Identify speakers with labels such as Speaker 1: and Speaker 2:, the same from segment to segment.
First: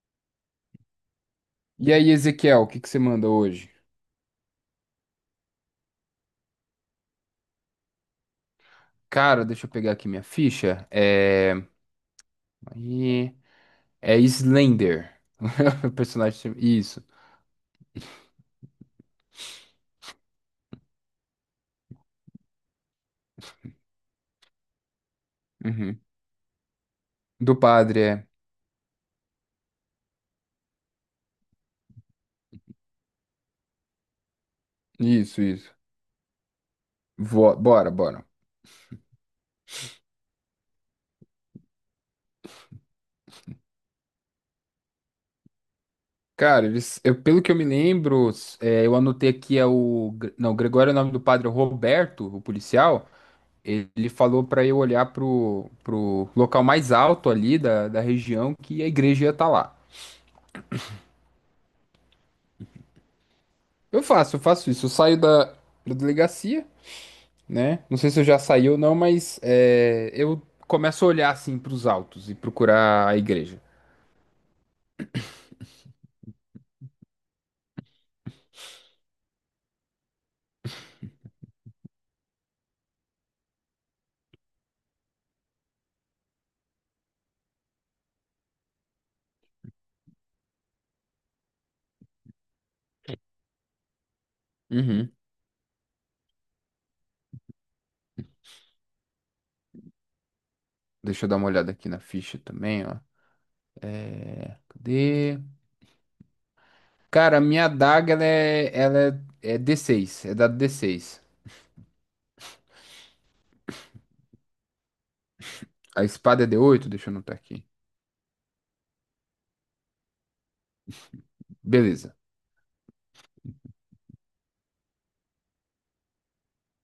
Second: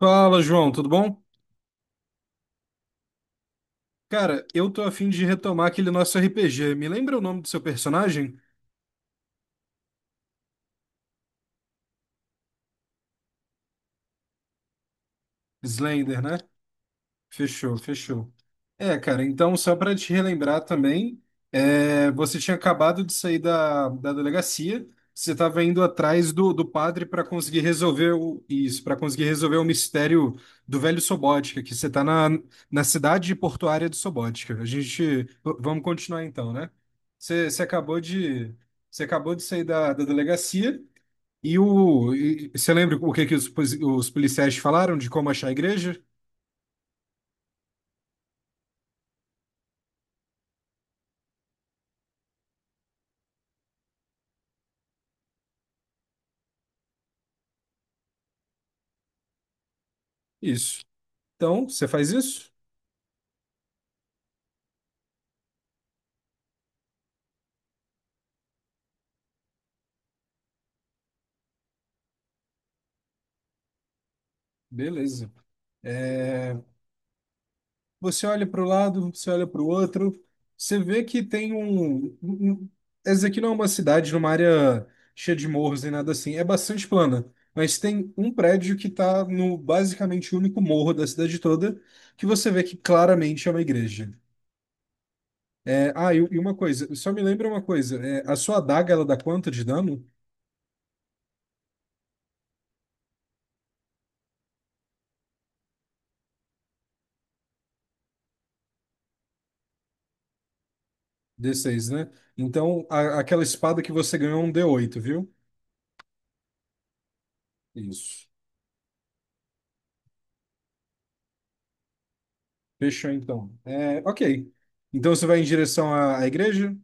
Speaker 1: Fala, João, tudo bom?
Speaker 2: E aí, Ezequiel, o que que você manda hoje?
Speaker 1: Cara, eu tô a fim de retomar aquele nosso RPG. Me lembra o nome do seu personagem?
Speaker 2: Cara, deixa eu pegar aqui minha ficha. É. Aí, é Slender. O
Speaker 1: Slender,
Speaker 2: personagem.
Speaker 1: né?
Speaker 2: Isso.
Speaker 1: Fechou, fechou. É, cara, então só para te relembrar também, você tinha acabado de sair da delegacia, você estava indo
Speaker 2: Uhum.
Speaker 1: atrás do padre para
Speaker 2: Do
Speaker 1: conseguir
Speaker 2: padre,
Speaker 1: resolver
Speaker 2: é.
Speaker 1: para conseguir resolver o mistério do velho Sobótica, que você está na cidade portuária de Sobótica.
Speaker 2: Isso, isso.
Speaker 1: Vamos continuar então, né? Você
Speaker 2: Bora,
Speaker 1: acabou
Speaker 2: bora.
Speaker 1: você acabou de sair da delegacia e você lembra o que que os policiais te falaram de como achar a igreja?
Speaker 2: Cara, pelo que eu me lembro, eu anotei aqui é o. Não, Gregório é o nome do padre, é Roberto, o policial. Ele falou pra eu olhar pro local mais alto ali da região que a igreja ia estar lá.
Speaker 1: Isso. Então, você faz isso?
Speaker 2: Eu faço isso. Eu saio da delegacia. Né? Não sei se eu já saí ou não, mas eu começo a olhar assim para os altos e procurar a igreja.
Speaker 1: Beleza. É, você olha para o lado, você olha para o outro, você vê que tem essa aqui não é uma cidade numa área cheia de morros nem nada assim, é bastante plana, mas tem um prédio que está no basicamente o único morro da cidade toda, que você vê que claramente é uma igreja.
Speaker 2: Uhum.
Speaker 1: E uma coisa, só me lembra uma coisa, a sua adaga ela dá quanto de dano?
Speaker 2: Deixa eu dar uma olhada aqui na ficha também, ó. Cadê? Cara, a minha adaga ela é d6, é dado d6.
Speaker 1: D seis, né? Então, aquela espada que você ganhou é um d oito, viu?
Speaker 2: A espada é d8. Deixa eu anotar aqui.
Speaker 1: Isso.
Speaker 2: Beleza.
Speaker 1: Fechou então. É, ok. Então você vai em direção à igreja?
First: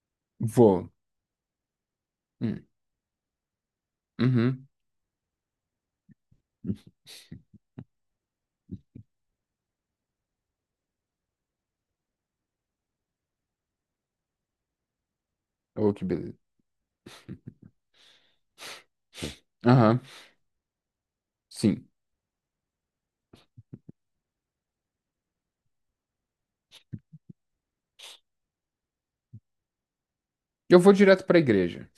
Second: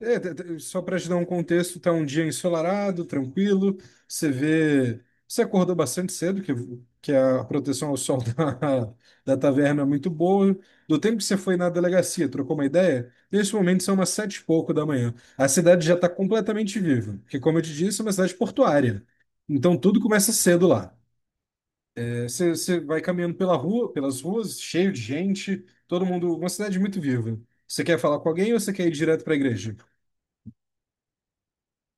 Speaker 1: Só
Speaker 2: Vou.
Speaker 1: para te dar um contexto, tá um dia
Speaker 2: Hum.
Speaker 1: ensolarado, tranquilo. Você
Speaker 2: Uhum.
Speaker 1: vê. Você acordou bastante cedo, que a proteção ao sol da taverna é muito boa. Do tempo que você foi na delegacia, trocou uma ideia? Nesse momento são umas sete e pouco da manhã. A cidade
Speaker 2: Oh,
Speaker 1: já
Speaker 2: que
Speaker 1: está
Speaker 2: beleza.
Speaker 1: completamente viva, porque, como eu te disse, é uma cidade portuária. Então tudo
Speaker 2: Aham.
Speaker 1: começa cedo lá.
Speaker 2: Sim.
Speaker 1: É, Você, você vai caminhando pela rua, pelas ruas, cheio de gente, todo mundo, uma cidade muito viva. Você quer falar com alguém ou você quer ir direto para a igreja?
Speaker 2: Eu vou direto para a igreja.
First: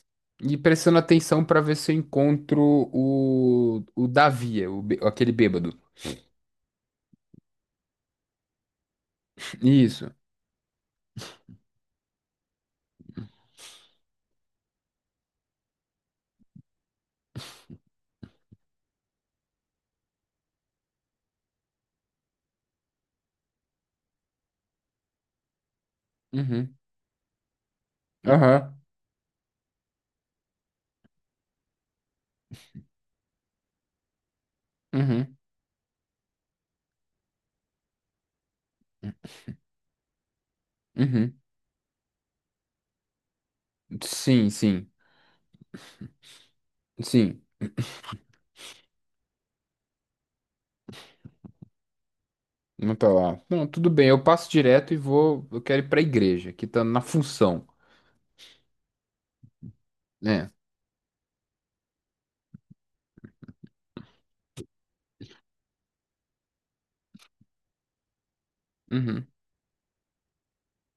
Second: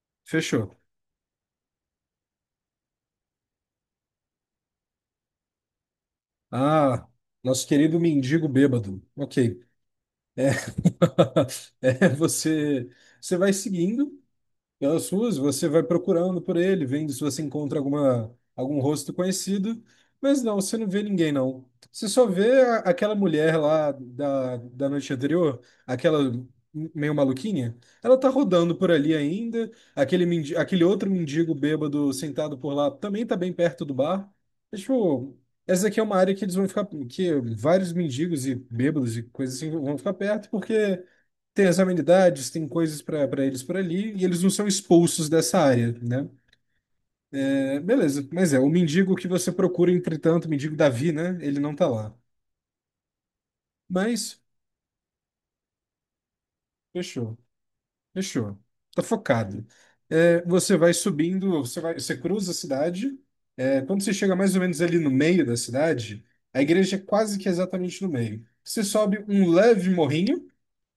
Speaker 2: E
Speaker 1: Fechou.
Speaker 2: prestando atenção para ver se eu encontro o Davi, aquele bêbado.
Speaker 1: Ah, nosso querido mendigo bêbado. Ok.
Speaker 2: Isso.
Speaker 1: É, você vai seguindo pelas suas, você vai procurando por ele, vendo se você encontra algum rosto conhecido, mas não, você não vê ninguém, não. Você só vê aquela mulher lá da noite anterior, aquela
Speaker 2: Uhum.
Speaker 1: meio maluquinha, ela tá rodando
Speaker 2: Aham.
Speaker 1: por ali ainda, aquele outro mendigo bêbado sentado por lá também tá bem perto do bar. É,
Speaker 2: Uhum.
Speaker 1: tipo, essa aqui é uma área que eles vão ficar, que vários mendigos e bêbados e coisas assim vão ficar perto, porque
Speaker 2: Uhum.
Speaker 1: tem as amenidades, tem coisas para eles por ali, e eles não
Speaker 2: Sim,
Speaker 1: são
Speaker 2: sim.
Speaker 1: expulsos dessa área, né?
Speaker 2: Sim.
Speaker 1: É, beleza, mas é, o mendigo que você procura, entretanto, o mendigo Davi, né? Ele não tá lá.
Speaker 2: Não tá lá. Não, tudo bem. Eu
Speaker 1: Mas,
Speaker 2: passo direto e vou. Eu quero ir pra igreja, que tá na
Speaker 1: fechou,
Speaker 2: função.
Speaker 1: fechou. Tá focado. É,
Speaker 2: É.
Speaker 1: você vai subindo, você vai, você cruza a cidade. É, quando você chega mais ou menos ali no meio da cidade, a igreja é quase que exatamente no meio. Você sobe
Speaker 2: Uhum.
Speaker 1: um leve morrinho,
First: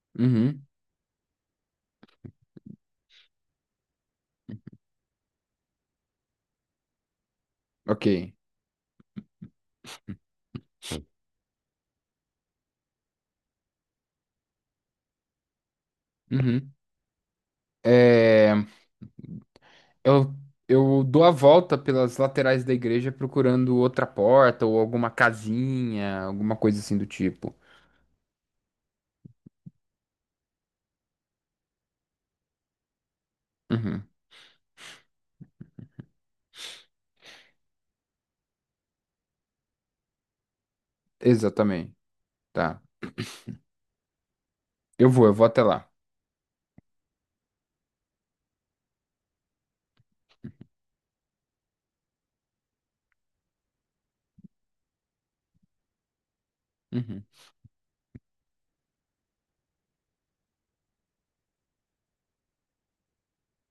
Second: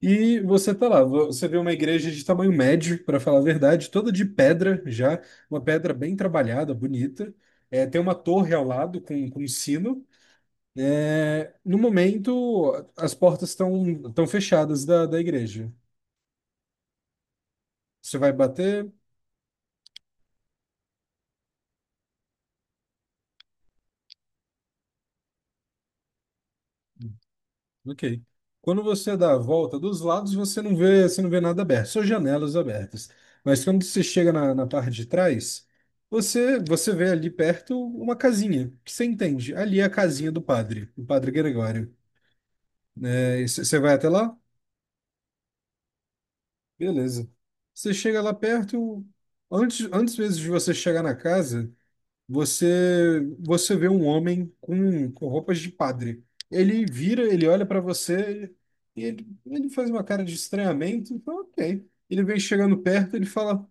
Speaker 1: e
Speaker 2: Uhum.
Speaker 1: você tá lá, você vê uma igreja de tamanho médio, para falar a verdade, toda de pedra já, uma pedra bem trabalhada, bonita. É, tem
Speaker 2: Ok.
Speaker 1: uma torre ao lado com um sino. É, no momento, as portas estão fechadas da igreja.
Speaker 2: Uhum.
Speaker 1: Você vai
Speaker 2: É,
Speaker 1: bater.
Speaker 2: eu, eu dou a volta pelas laterais da igreja procurando outra porta ou alguma casinha, alguma coisa assim do tipo.
Speaker 1: Ok. Quando você dá a volta dos lados, você não vê nada aberto, só janelas abertas. Mas quando você
Speaker 2: Uhum.
Speaker 1: chega na parte de trás, você vê ali perto uma casinha, que você entende. Ali é a casinha do padre Gregório.
Speaker 2: Exatamente. Tá.
Speaker 1: Você vai até lá?
Speaker 2: Eu vou até lá.
Speaker 1: Beleza. Você chega lá perto, antes, antes mesmo de você chegar na casa, você vê um homem com roupas de padre. Ele vira,
Speaker 2: Uhum.
Speaker 1: ele olha para você e ele faz uma cara de estranhamento. Então, ok. Ele vem chegando perto, ele fala:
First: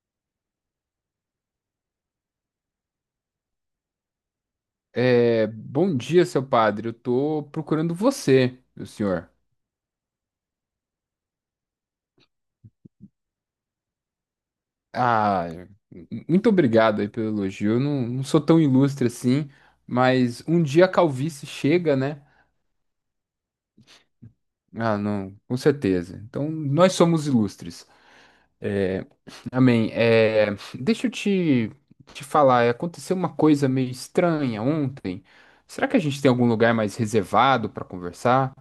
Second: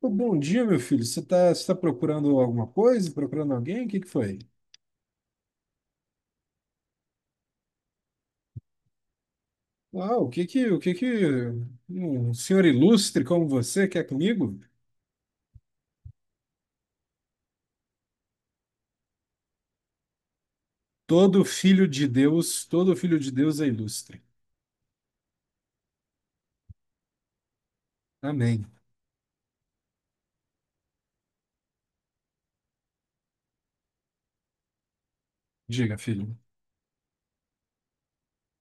Speaker 1: "Pô, bom dia, meu filho. Você tá procurando alguma coisa? Procurando alguém? O que que foi?
Speaker 2: Bom dia, seu padre. Eu tô procurando você, meu senhor.
Speaker 1: O que que um senhor ilustre como você quer comigo?
Speaker 2: Ah, muito obrigado aí pelo elogio. Eu não sou tão ilustre assim, mas um dia a
Speaker 1: Todo
Speaker 2: calvície
Speaker 1: filho
Speaker 2: chega,
Speaker 1: de
Speaker 2: né?
Speaker 1: Deus, todo filho de Deus é ilustre.
Speaker 2: Ah, não, com certeza. Então, nós somos ilustres.
Speaker 1: Amém.
Speaker 2: É, Amém. Deixa eu te falar, aconteceu uma coisa meio estranha ontem. Será
Speaker 1: Diga,
Speaker 2: que a gente tem
Speaker 1: filho.
Speaker 2: algum lugar mais reservado para conversar?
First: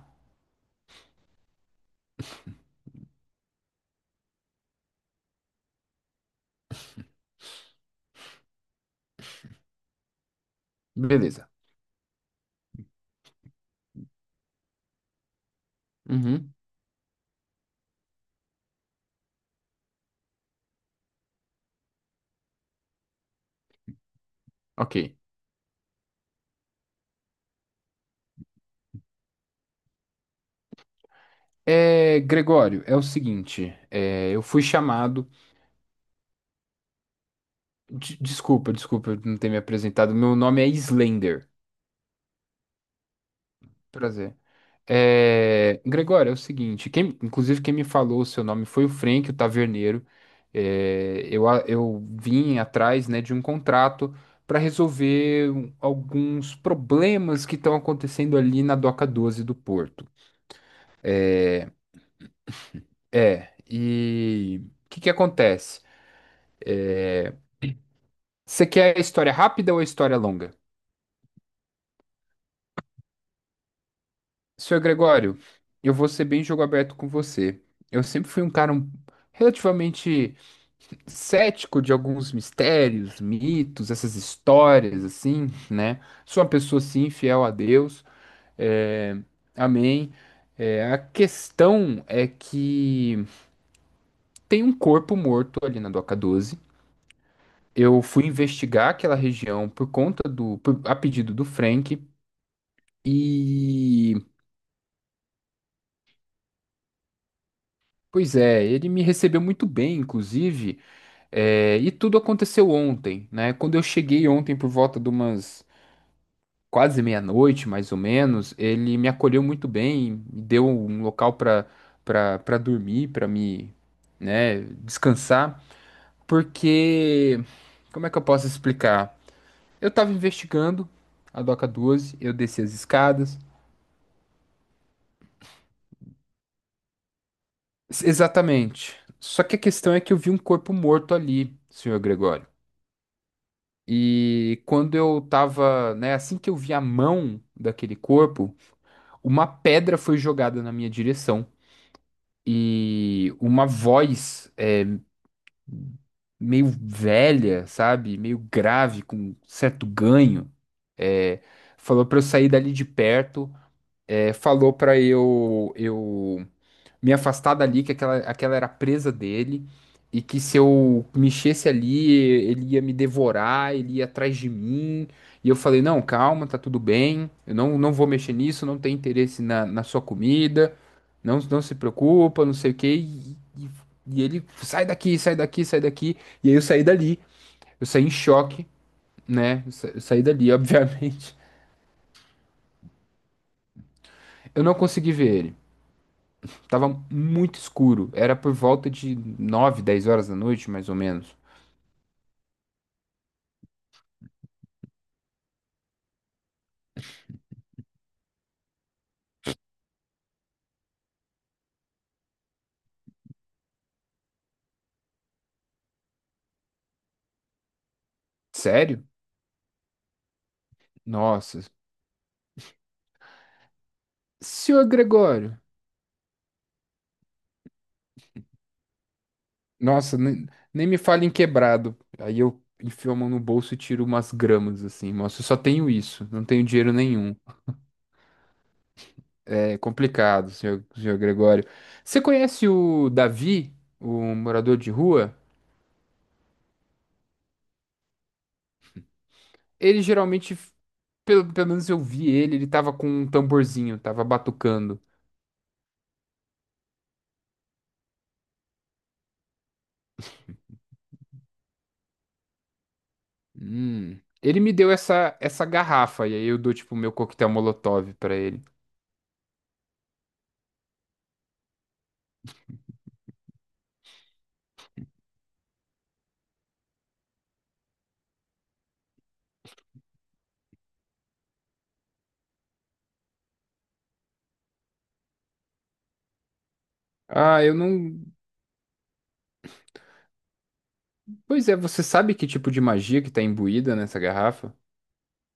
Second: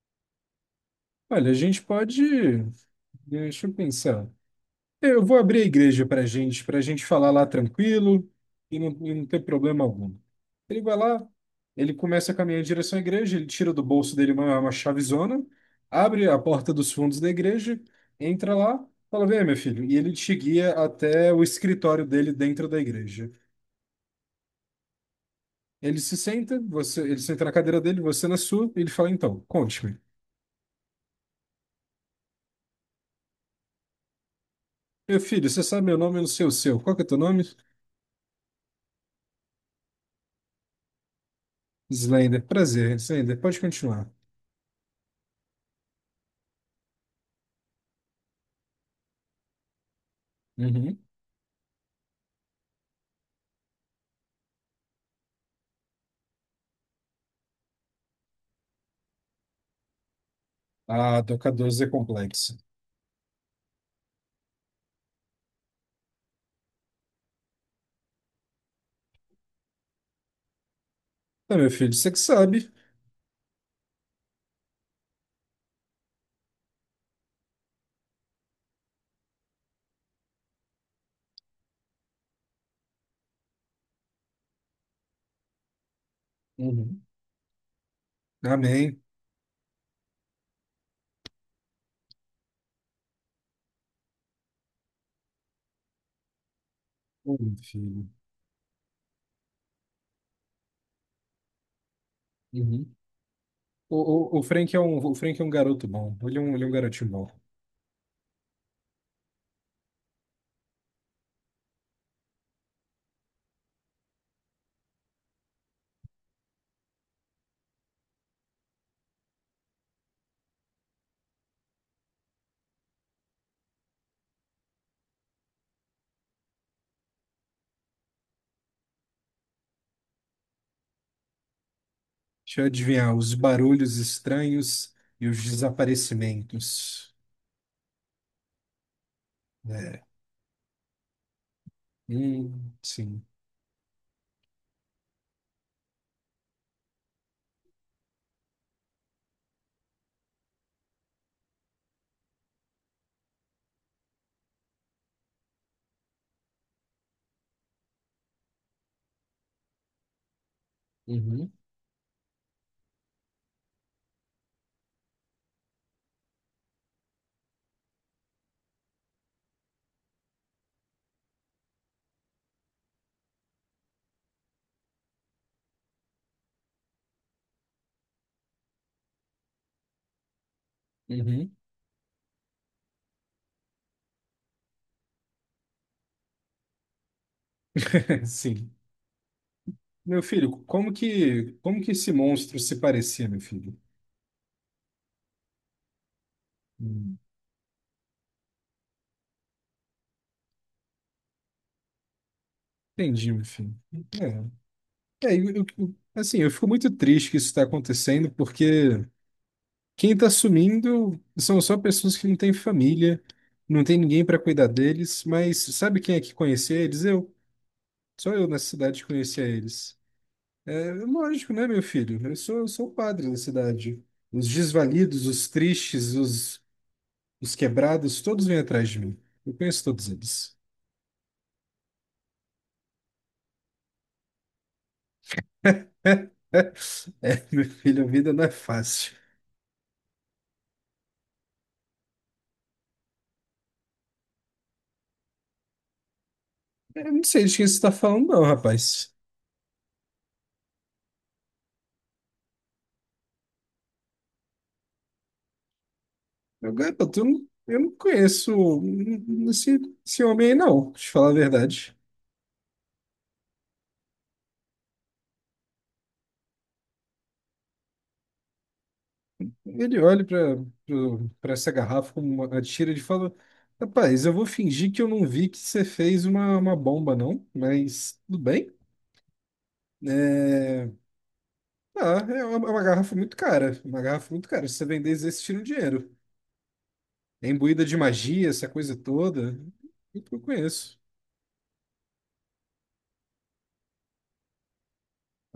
Speaker 1: Olha, a gente pode, deixa eu pensar. Eu vou abrir a igreja para gente, para a gente falar lá tranquilo e não ter problema algum." Ele vai lá,
Speaker 2: Beleza.
Speaker 1: ele começa a caminhar em direção à igreja, ele tira do bolso dele uma chavezona, abre a
Speaker 2: Uhum,
Speaker 1: porta dos fundos da igreja, entra lá, fala: "Vem, meu filho." E ele te guia até o escritório dele dentro da igreja.
Speaker 2: ok.
Speaker 1: Ele se senta, ele senta na cadeira dele, você na sua, e ele fala: "Então, conte-me.
Speaker 2: Gregório, é o seguinte, eu fui
Speaker 1: Meu
Speaker 2: chamado.
Speaker 1: filho, você sabe meu nome, eu não sei o seu. Qual que é teu nome?
Speaker 2: Desculpa eu não ter me apresentado. Meu nome é Slender.
Speaker 1: Slender. Prazer, Slender. Pode continuar."
Speaker 2: Prazer. Gregório, é o seguinte: quem, inclusive, quem me falou o seu nome foi o Frank, o taverneiro. Eu vim atrás, né, de um contrato para resolver alguns problemas que estão acontecendo ali na Doca 12 do Porto.
Speaker 1: Ah, Doca 12 é complexa.
Speaker 2: E o que que acontece? Você quer a história rápida ou a história longa?
Speaker 1: Ah, meu filho, você que sabe.
Speaker 2: Senhor Gregório, eu vou ser bem jogo aberto com você. Eu sempre fui um cara relativamente cético de alguns mistérios, mitos, essas histórias, assim, né? Sou uma pessoa,
Speaker 1: Uhum.
Speaker 2: assim, fiel a Deus.
Speaker 1: Amém.
Speaker 2: é, Amém. A questão é que tem um corpo morto ali na Doca 12.
Speaker 1: Ô, meu
Speaker 2: Eu
Speaker 1: filho.
Speaker 2: fui investigar aquela região por conta do... por- a pedido do Frank.
Speaker 1: Uhum.
Speaker 2: E...
Speaker 1: O Frank é um, o Frank é um garoto bom. Ele é um garotinho bom.
Speaker 2: Pois é, ele me recebeu muito bem, inclusive. E tudo aconteceu ontem, né? Quando eu cheguei ontem por volta de umas quase meia-noite, mais ou menos, ele me acolheu muito bem, me deu um local para dormir, para me, né, descansar, porque como é que eu posso explicar? Eu estava investigando a Doca 12, eu
Speaker 1: Deixa
Speaker 2: desci
Speaker 1: eu
Speaker 2: as
Speaker 1: adivinhar, os
Speaker 2: escadas.
Speaker 1: barulhos estranhos e os desaparecimentos.
Speaker 2: Exatamente. Só que a questão é
Speaker 1: É.
Speaker 2: que eu vi um corpo morto ali, senhor Gregório.
Speaker 1: Sim.
Speaker 2: E quando eu tava, né, assim que eu vi a mão daquele corpo, uma pedra foi jogada na minha direção. E uma voz, meio velha, sabe? Meio grave, com certo ganho, é,
Speaker 1: Uhum.
Speaker 2: falou pra eu sair dali de perto, falou pra eu me afastar dali, que aquela era a presa dele, e que se eu mexesse ali, ele ia me devorar, ele ia atrás de mim. E eu falei: não, calma, tá tudo bem, eu não vou mexer nisso, não tenho interesse na sua comida, não,
Speaker 1: Uhum.
Speaker 2: não se preocupa, não sei o quê. E ele: sai daqui, sai daqui, sai daqui! E aí eu saí dali, eu saí em choque,
Speaker 1: Sim.
Speaker 2: né? Eu
Speaker 1: Meu
Speaker 2: saí
Speaker 1: filho,
Speaker 2: dali, obviamente.
Speaker 1: como que esse monstro se parecia, meu filho?
Speaker 2: Eu não consegui ver ele. Tava
Speaker 1: Uhum.
Speaker 2: muito escuro. Era por volta de 9 10 horas da noite, mais ou menos.
Speaker 1: Entendi, meu filho. É. É, assim, eu fico muito triste que isso está acontecendo, porque quem tá sumindo são só pessoas que não têm família, não tem ninguém para cuidar deles, mas sabe quem é que conhecia eles? Eu. Só eu na
Speaker 2: Sério?
Speaker 1: cidade conhecia eles. É lógico,
Speaker 2: Nossa.
Speaker 1: né, meu filho? Eu sou o padre da cidade. Os
Speaker 2: Senhor
Speaker 1: desvalidos, os
Speaker 2: Gregório.
Speaker 1: tristes, os quebrados, todos vêm atrás de mim. Eu conheço todos
Speaker 2: Nossa, nem,
Speaker 1: eles.
Speaker 2: nem me fale em quebrado. Aí eu enfio a mão no bolso e tiro umas gramas, assim. Nossa, eu só tenho isso. Não tenho dinheiro nenhum.
Speaker 1: É, meu filho, a vida não é fácil.
Speaker 2: É complicado, senhor Gregório. Você conhece o Davi, o morador de rua?
Speaker 1: Eu não sei de quem você está falando, não, rapaz.
Speaker 2: Ele geralmente, pelo menos eu vi ele. Ele tava com um tamborzinho, tava batucando.
Speaker 1: Meu garoto, eu não conheço hum, esse, esse homem aí, não, pra te falar a verdade.
Speaker 2: Hum. Ele me deu essa garrafa, e aí eu dou, tipo, o meu coquetel Molotov pra ele.
Speaker 1: Ele olha pra essa garrafa com uma tira e fala: "Rapaz, eu vou fingir que eu não vi que você fez uma bomba, não, mas tudo bem. É, ah, é uma garrafa muito cara. Uma garrafa muito cara. Se você vender, eles tiram dinheiro. É
Speaker 2: Ah, eu
Speaker 1: imbuída de
Speaker 2: não.
Speaker 1: magia, essa coisa toda. Muito que eu conheço."
Speaker 2: Pois é, você sabe que tipo de magia que tá imbuída nessa garrafa?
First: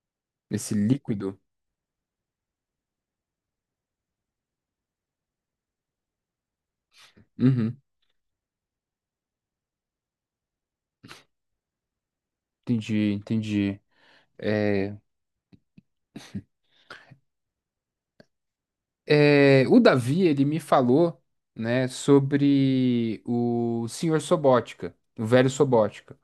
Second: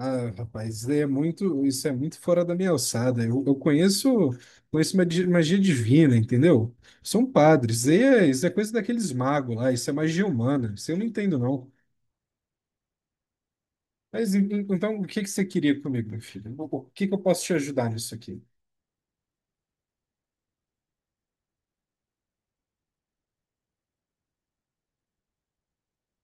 Speaker 1: Ah,
Speaker 2: Nesse
Speaker 1: rapaz, é
Speaker 2: líquido?
Speaker 1: muito, isso é muito fora da minha alçada. Eu conheço, conheço magia, magia divina, entendeu? São
Speaker 2: Uhum,
Speaker 1: padres. Isso é coisa daqueles magos lá, isso é magia humana. Isso eu não entendo, não.
Speaker 2: entendi, entendi.
Speaker 1: Mas
Speaker 2: É,
Speaker 1: então, o que que você queria comigo, meu filho? O que que eu posso te ajudar nisso aqui?
Speaker 2: o Davi, ele me falou, né, sobre o senhor Sobótica, o velho Sobótica.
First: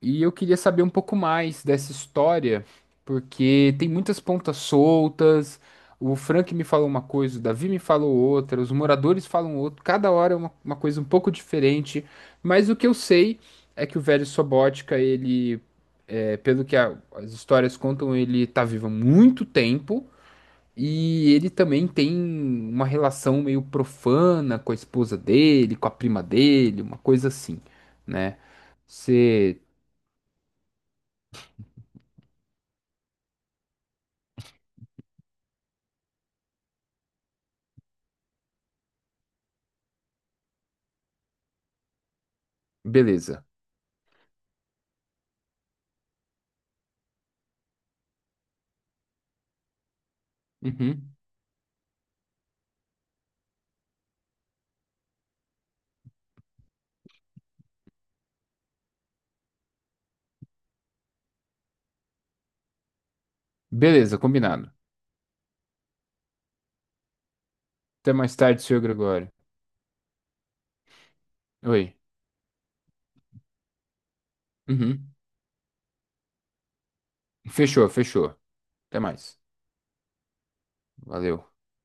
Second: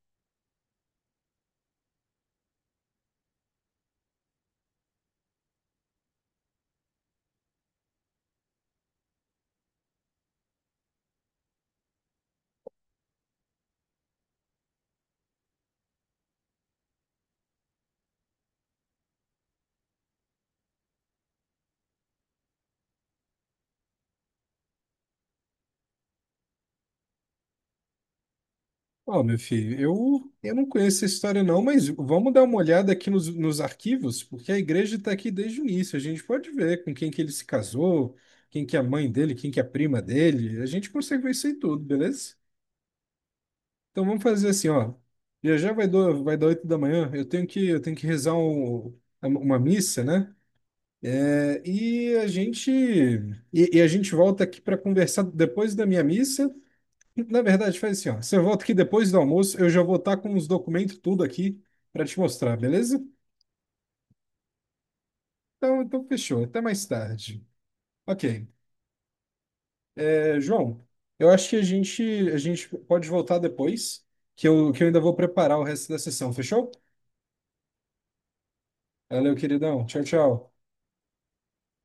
Speaker 2: E eu queria saber um pouco mais dessa história, porque tem muitas pontas soltas. O Frank me falou uma coisa, o Davi me falou outra, os moradores falam outra, cada hora é uma coisa um pouco diferente. Mas o que eu sei é que o velho Sobótica, pelo que as histórias contam, ele tá vivo há muito tempo. E ele também tem uma relação meio profana com a esposa dele, com a prima dele, uma coisa assim, né?
Speaker 1: Ó, meu filho, eu não conheço essa história não, mas vamos dar uma olhada aqui nos arquivos, porque a igreja está aqui desde o início. A gente pode ver com quem que ele se casou, quem que é a mãe dele, quem que é a prima dele. A gente consegue ver isso aí tudo, beleza?
Speaker 2: Beleza.
Speaker 1: Então vamos fazer assim, ó. Já já vai dar 8 da manhã, eu tenho que rezar uma missa, né?
Speaker 2: Uhum.
Speaker 1: É, e a gente volta aqui para conversar depois da minha missa. Na verdade, faz assim, ó. Você volta aqui depois do almoço, eu já vou estar com os documentos tudo aqui para te mostrar, beleza?
Speaker 2: Beleza, combinado.
Speaker 1: Então, então fechou. Até mais tarde.
Speaker 2: Até mais
Speaker 1: Ok.
Speaker 2: tarde, senhor Gregório.
Speaker 1: É, João, eu acho que
Speaker 2: Oi.
Speaker 1: a gente pode voltar depois, que eu ainda vou
Speaker 2: Uhum.
Speaker 1: preparar o resto da sessão, fechou?
Speaker 2: Fechou, fechou. Até
Speaker 1: Valeu,
Speaker 2: mais.
Speaker 1: queridão. Tchau, tchau.
Speaker 2: Valeu.